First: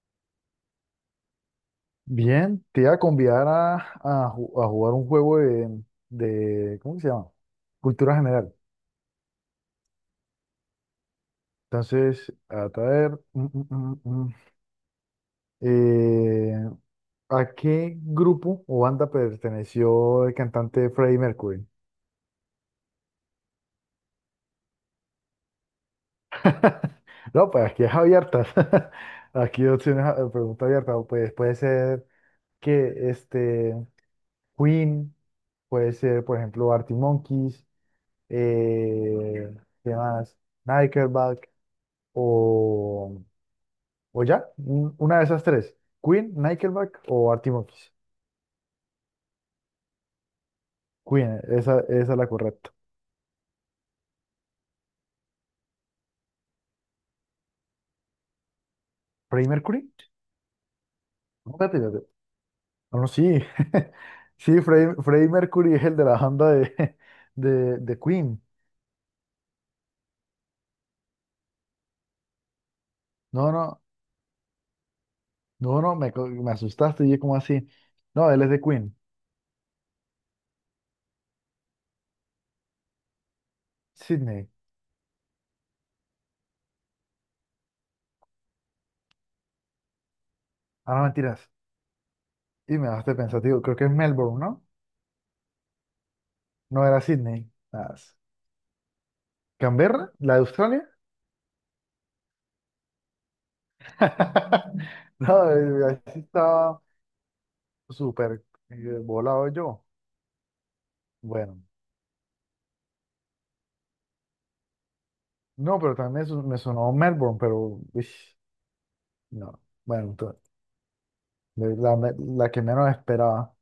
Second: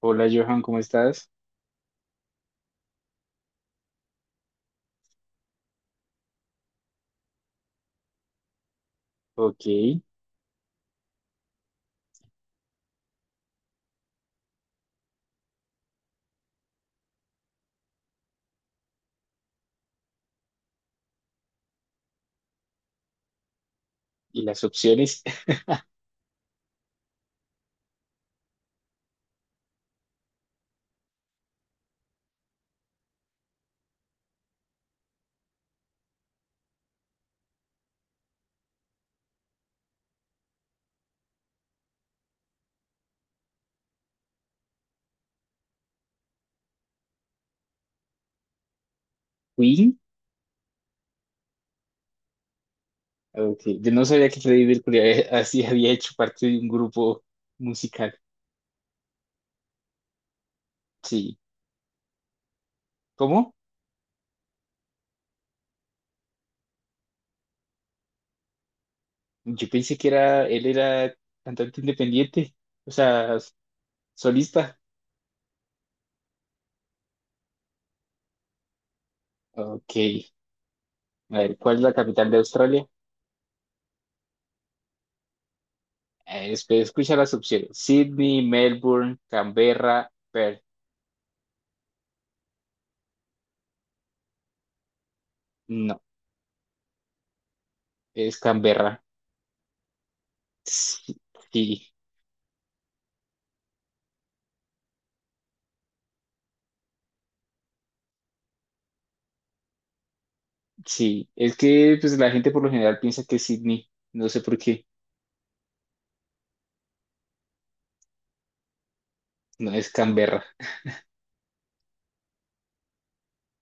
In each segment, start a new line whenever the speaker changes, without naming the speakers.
Hola Johan, ¿cómo estás?
Bien, te iba a convidar a jugar un juego de, ¿cómo que se llama? Cultura general.
Ok, y
Entonces, a traer, eh, ¿a qué grupo o banda perteneció el cantante Freddie Mercury?
las opciones,
No, pues aquí es abiertas. Aquí opciones, pregunta abierta. Pues puede ser que este Queen, puede ser, por ejemplo, Arctic Monkeys, eh, ¿qué más? Nickelback. o, o ya, una de esas tres, Queen, Nickelback o Arctic Monkeys.
Queen.
Queen, esa es la correcta.
Ok, yo no sabía que Freddie Mercury así había hecho parte de un grupo musical.
¿Freddie Mercury?
Sí,
No, espérate, espérate. No, no, sí,
¿cómo?
sí, Freddie Mercury es el de la banda de, de Queen.
Yo pensé que era, él era cantante independiente, o sea,
No, no,
solista.
no, no, me asustaste y yo como así. No, él es de Queen,
Ok, a ver, ¿cuál es la capital de Australia?
Sydney.
Escucha las opciones: Sydney, Melbourne, Canberra, Perth.
Ah, no, mentiras. Y me dejaste pensativo, creo que es Melbourne, ¿no?
No,
No era Sydney. Ah.
es Canberra,
¿Canberra? ¿La de Australia?
sí, sí.
No, así estaba. Súper volado yo.
Sí, es
Bueno,
que pues la gente por lo general piensa que es Sydney, no sé por qué,
no, pero también me sonó Melbourne, pero ish, no.
no es
Bueno, entonces,
Canberra.
la que menos esperaba.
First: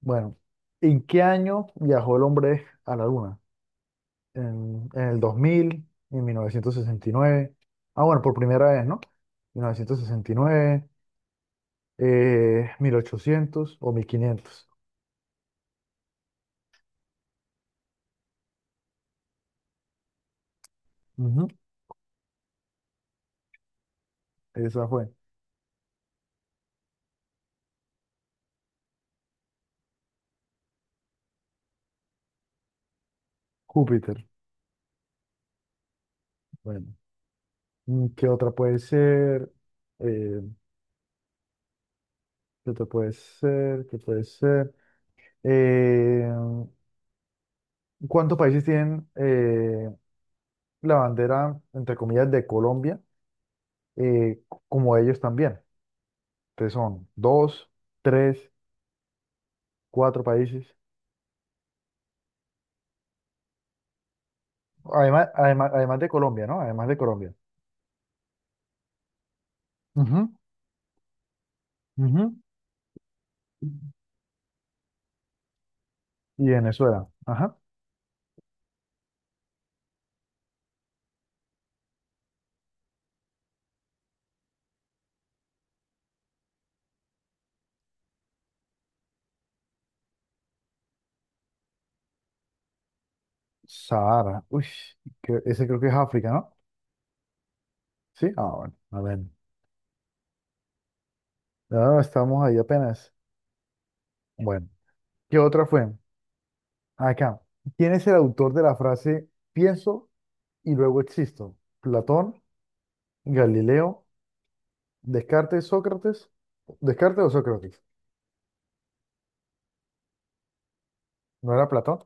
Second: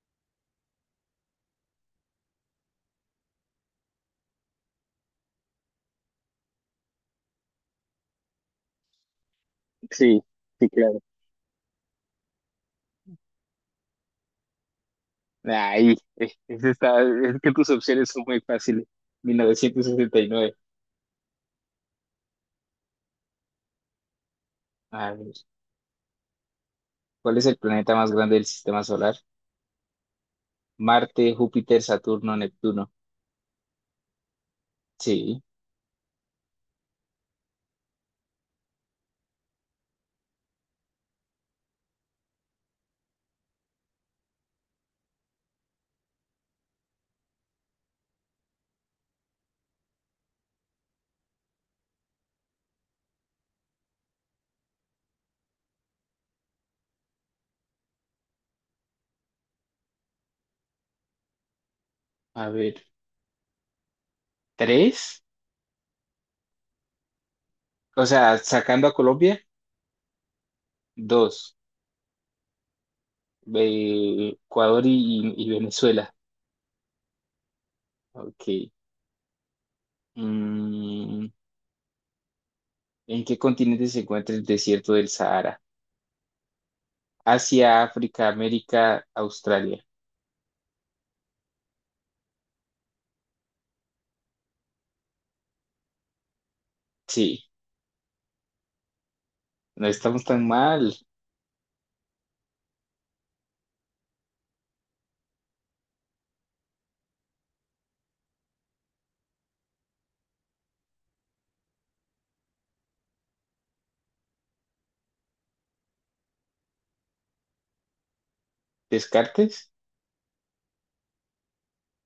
Bueno, ¿en qué año viajó el hombre a la Luna? En 1969. Ah, bueno, por primera vez, ¿no? mil novecientos
Sí,
sesenta y
sí,
nueve
claro.
1800 o 1500.
Ahí, es que tus opciones son muy fáciles. 1969.
Ujú, esa fue.
A ver, ¿cuál es el planeta más grande del sistema solar? Marte, Júpiter, Saturno, Neptuno.
Júpiter.
Sí,
Bueno, ¿qué otra puede ser? Eh, ¿Qué otro puede ser? ¿Qué puede ser? Eh, ¿Cuántos países tienen la bandera, entre comillas, de Colombia, eh, como ellos también? Entonces son dos, tres, cuatro países.
a ver, tres,
Además, además, además de Colombia, ¿no? Además de Colombia.
o sea, sacando a Colombia,
Ujú,
dos.
ujú.
Ecuador y Venezuela.
Y Venezuela. Ajá.
Ok. Mm, ¿en qué continente se encuentra el desierto del Sahara? Asia, África, América, Australia.
Sahara. Uy, ese creo que es África, ¿no?
Sí,
Sí. Ah, bueno. A ver.
no estamos tan mal.
Ah, estamos ahí apenas. Bueno. ¿Qué otra fue? Acá, ¿quién es el autor de la frase pienso y luego existo? ¿Platón, Galileo, Descartes, Sócrates? ¿Descartes o Sócrates?
¿Descartes?
¿No era Platón?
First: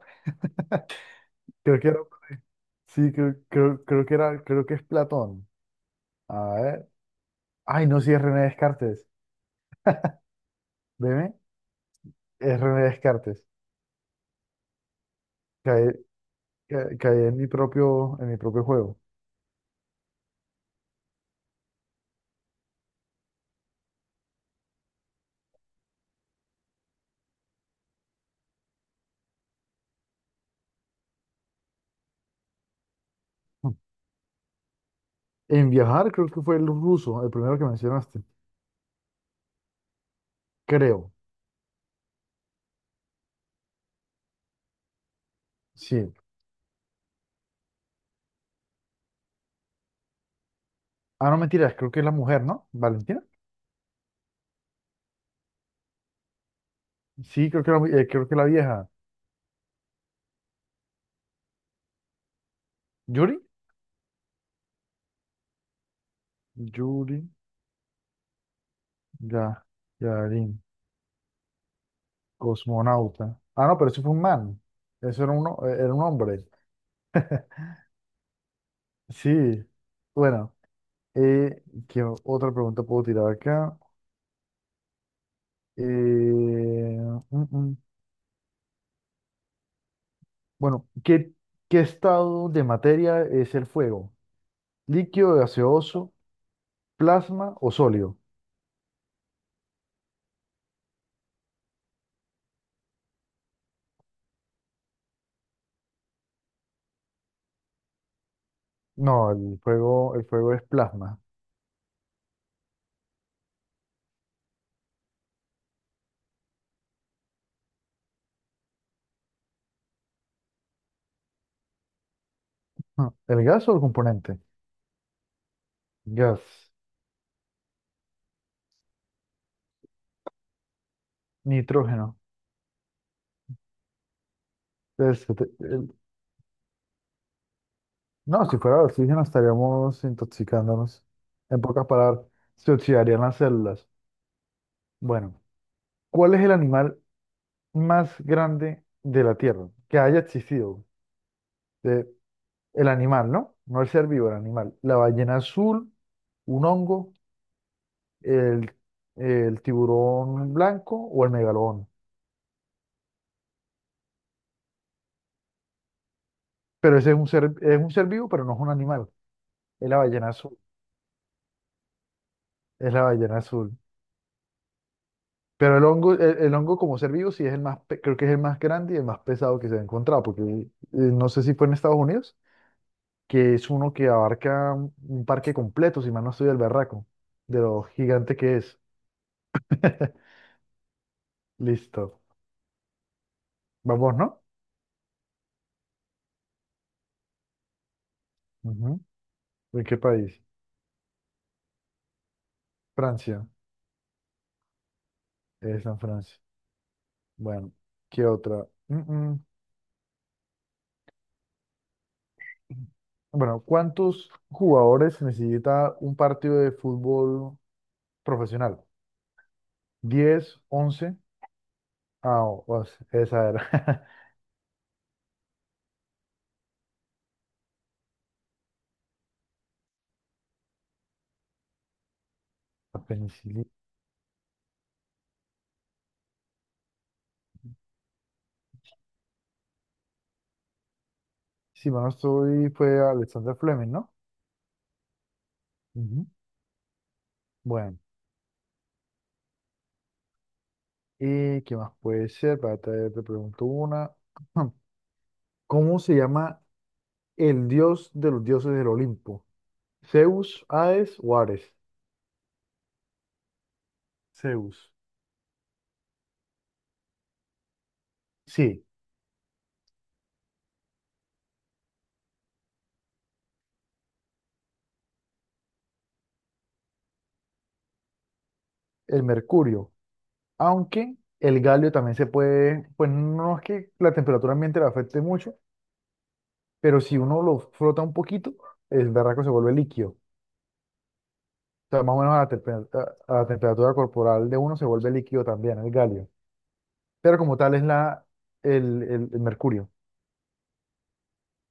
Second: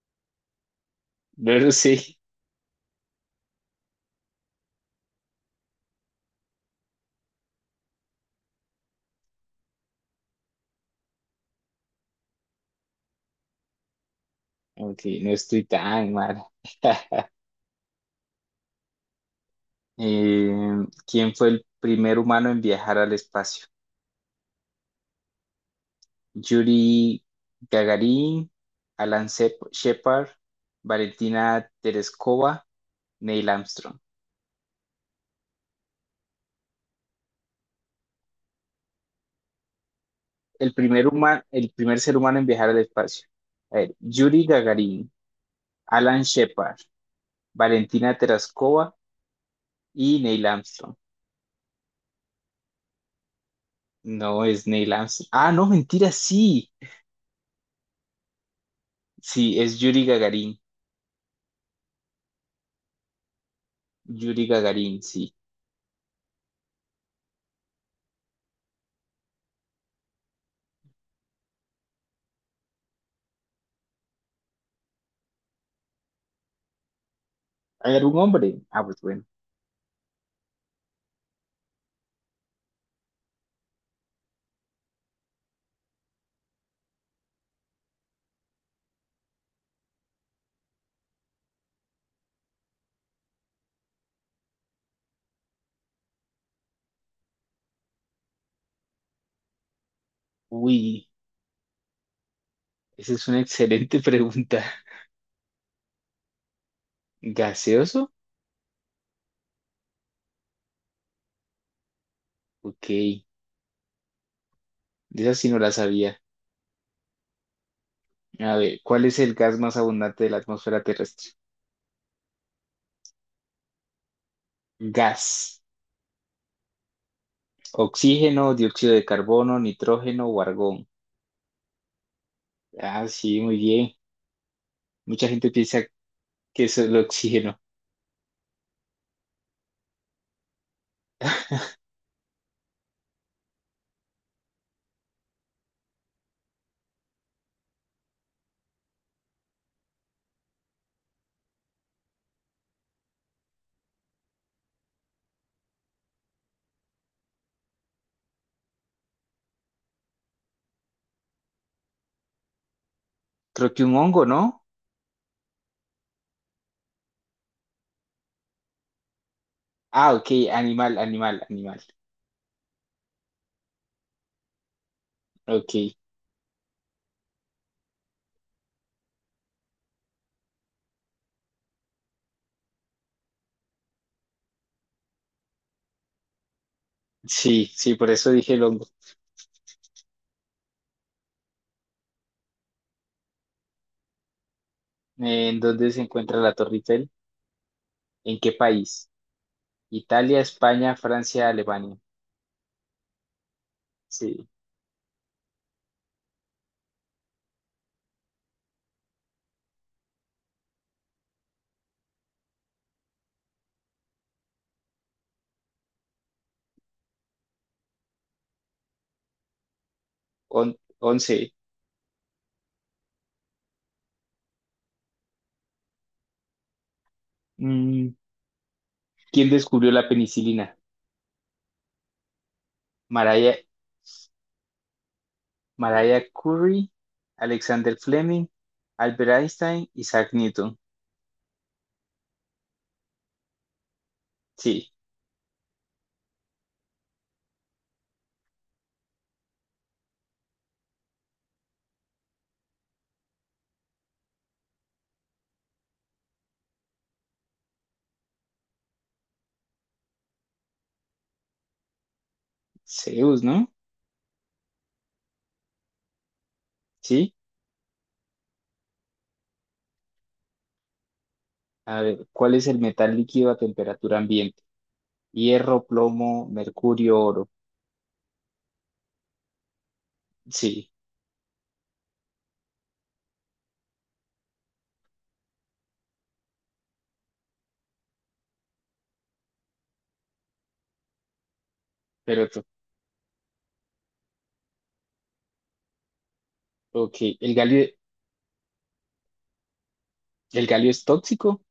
No lo
Creo que era,
sé.
sí, creo que era, creo que es Platón. A ver. Ay, no, sí es René Descartes. Veme, es René Descartes.
Ok, no estoy
Caí,
tan mal.
caí en mi propio juego.
Eh, ¿Quién fue el primer humano en viajar al espacio? Yuri Gagarin, Shepard, Valentina Tereskova, Neil
Hmm.
Armstrong.
En viajar, creo que fue el ruso, el primero que mencionaste. Creo,
El primer ser humano en viajar al espacio. A ver, Yuri Gagarin,
sí.
Alan Shepard, Valentina Terascova y Neil Armstrong.
Ah, no, mentiras, creo que es la mujer, ¿no? Valentina.
No es Neil Armstrong. Ah, no, mentira, sí.
Sí, creo que la vieja.
Sí, es Yuri Gagarin.
¿Yuri?
Yuri Gagarin, sí.
Yuri, ya, Yarin, cosmonauta. Ah, no, pero eso fue un man. Eso era un hombre.
¿Hay algún hombre? Ah, pues bueno.
Sí. Bueno, ¿qué otra pregunta puedo tirar acá? Eh, mm, mm. Bueno, ¿qué estado de materia es el fuego? ¿Líquido, gaseoso, plasma o sólido?
Uy, esa es una excelente pregunta. ¿Gaseoso?
No, el fuego es plasma.
Ok, de esa sí no la sabía. A ver, ¿cuál es el gas más abundante de la atmósfera terrestre?
Ah, ¿el gas o el componente?
Gas.
Gas,
Oxígeno, dióxido de carbono, nitrógeno o argón.
nitrógeno.
Ah, sí, muy bien.
Pues,
Mucha gente piensa que eso es el oxígeno.
no, si fuera oxígeno estaríamos intoxicándonos. En pocas palabras, se oxidarían las células. Bueno, ¿cuál es el animal más grande de la Tierra que haya existido? De- el animal, ¿no? No el ser vivo, el animal. La ballena azul, un hongo, el, el tiburón blanco o el megalodón.
Creo que un hongo, ¿no?
Pero ese es un ser vivo, pero no es un animal. Es la
Ah,
ballena
ok,
azul.
animal, animal, animal.
Es la ballena azul.
Ok,
Pero el hongo como ser vivo sí es el más, creo que es el más grande y el más pesado que se ha encontrado, porque no sé si fue en Estados Unidos, que es uno que abarca un parque completo, si mal no estoy del berraco, de
sí,
lo
sí, por eso
gigante
dije
que es.
longo.
Listo. Vamos, ¿no?
¿En dónde se encuentra la Torre Eiffel? ¿En qué
Ujú.
país?
¿De qué país?
Italia, España, Francia, Alemania.
Francia.
Sí.
Es en Francia. Bueno, ¿qué otra? Mm. Bueno, ¿cuántos jugadores necesita un partido de fútbol profesional? 10, 11.
Once.
Ah, esa era.
Mm, ¿quién descubrió la penicilina?
La
Mariah,
penicilina.
Mariah Curie, Alexander Fleming, Albert Einstein, Isaac Newton.
Si mal no estoy, fue Alexander Fleming, ¿no?
Sí.
Ujú. Bueno, ¿y qué más puede ser? Para te pregunto una. ¿Cómo se llama el dios de los dioses del Olimpo? ¿Zeus, Hades o Ares?
Zeus, ¿no?
Zeus.
Sí.
Sí,
A ver, ¿cuál es el metal líquido a temperatura ambiente? Hierro, plomo, mercurio, oro.
el mercurio.
Sí.
Aunque el galio también se puede, pues no es que la temperatura ambiente le afecte mucho, pero si uno lo frota un poquito, el berraco se vuelve líquido. Sea, más o menos a la,
Pero, to-
tempe- a- a la temperatura corporal de uno se vuelve líquido también el galio.
ok,
Pero como tal es el mercurio.
el galio es tóxico?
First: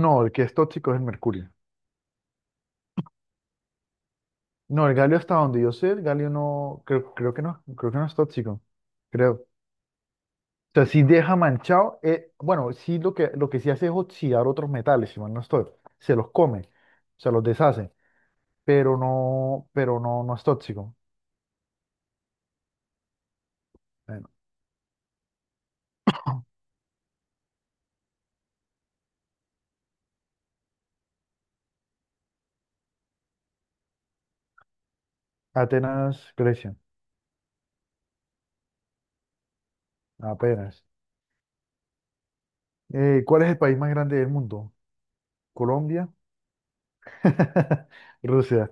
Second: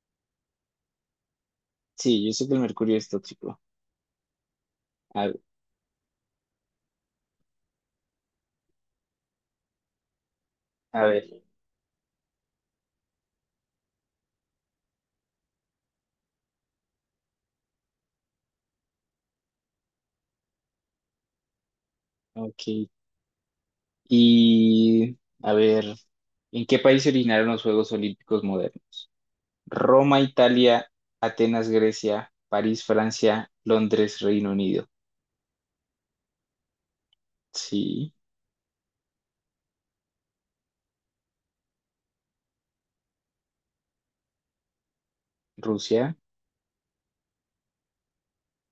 No, el que es tóxico es el mercurio.
Sí, yo sé que el mercurio es tóxico.
No, el galio
A,
hasta donde yo sé, el galio no, creo que no, creo que no es tóxico. Creo. O sea, sí
a
deja
ver,
manchado, bueno, sí lo que, sí hace es oxidar otros metales, si mal no estoy. Se los come, se los deshace, pero no, no es tóxico.
ok.
Bueno,
Y, a ver, ¿en qué país se originaron los Juegos Olímpicos modernos? Roma, Italia; Atenas, Grecia; París, Francia; Londres, Reino Unido.
Atenas, Grecia,
Sí.
apenas. ¿Cuál es el país más grande del mundo? Colombia,
Rusia.
Rusia,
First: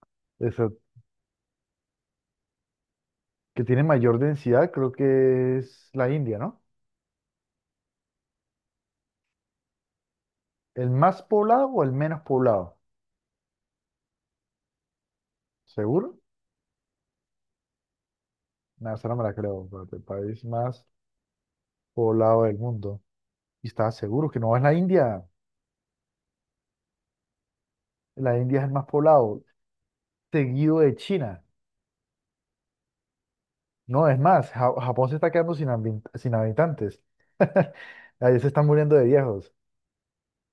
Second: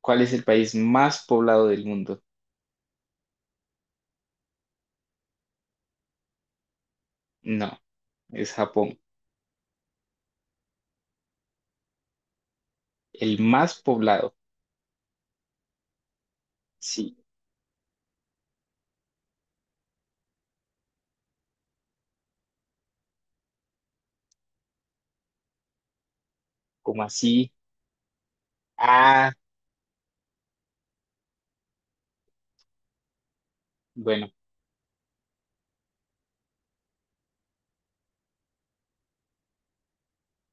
¿Cuál es el país
eso,
más poblado del mundo?
que tiene mayor densidad, creo que es la India, ¿no?
No, es Japón.
¿El más poblado o el menos poblado?
El más poblado.
¿Seguro?
Sí,
No, esa no me la creo, pero el país más poblado del mundo. Y estaba seguro que no es
como así?
la India es el más
Ah,
poblado, seguido de China. No, es
bueno.
más, Japón se está quedando sin habitantes. Ahí se están muriendo de viejos.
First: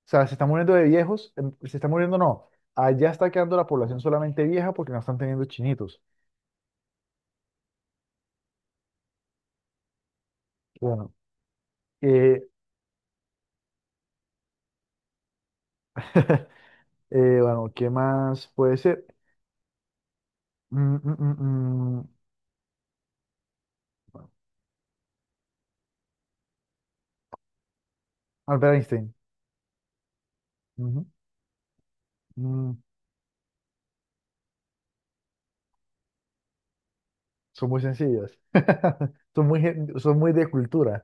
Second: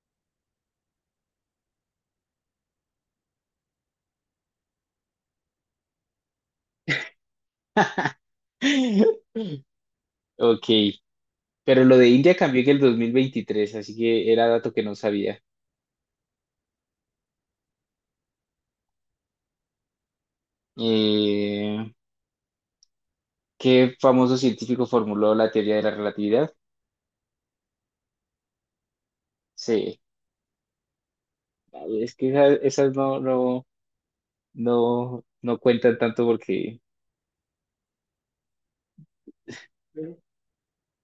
O sea, se están muriendo de viejos, se están muriendo, no. Allá está quedando la población solamente vieja porque no están teniendo chinitos.
Ok.
Bueno,
Pero lo de India
eh,
cambió en el 2023, así que era dato que no sabía.
bueno, ¿qué más puede ser? Mm, mm, mm,
Eh,
mm,
¿Qué famoso científico formuló la teoría de la relatividad?
Albert Einstein.
Sí,
Ujú.
es que
Mm,
esas, no, no cuentan tanto porque
son muy sencillas. Son muy de cultura.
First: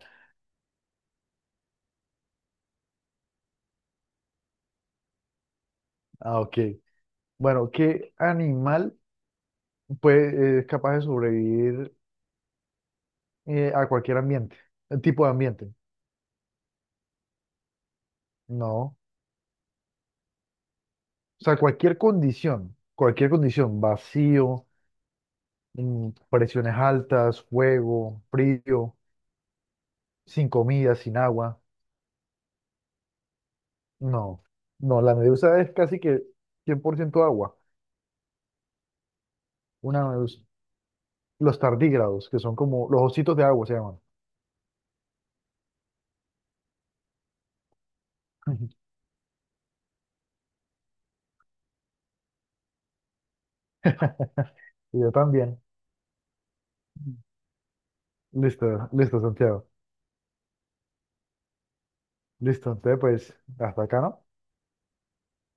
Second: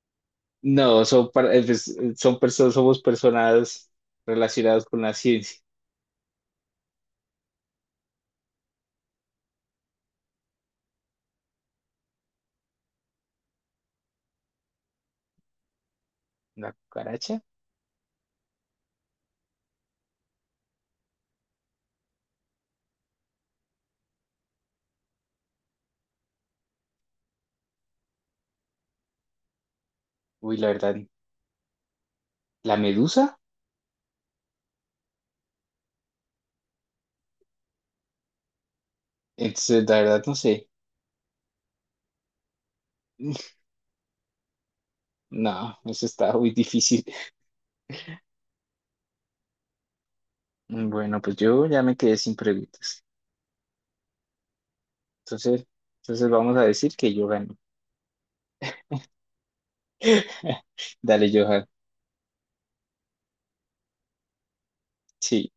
no. Son, pues, son personas, somos personas relacionadas con la ciencia.
Ah, ok. Bueno, ¿qué animal es capaz de sobrevivir a cualquier ambiente? Tipo de ambiente.
¿La cucaracha?
No. O sea, cualquier condición. Cualquier condición. Vacío, presiones altas, fuego, frío, sin
Uy, la verdad,
comida, sin agua.
¿la medusa?
No, no, la medusa es casi que 100% agua.
Entonces, la
Una
verdad, no
medusa.
sé.
Los tardígrados, que son como los ositos de agua se llaman.
No, eso está muy difícil. Bueno, pues yo ya me quedé sin preguntas.
Y yo también.
Entonces, entonces vamos a decir que yo gané.
Listo, listo, Santiago.
Dale, Johan.
Listo, entonces pues hasta acá, ¿no?
Sí.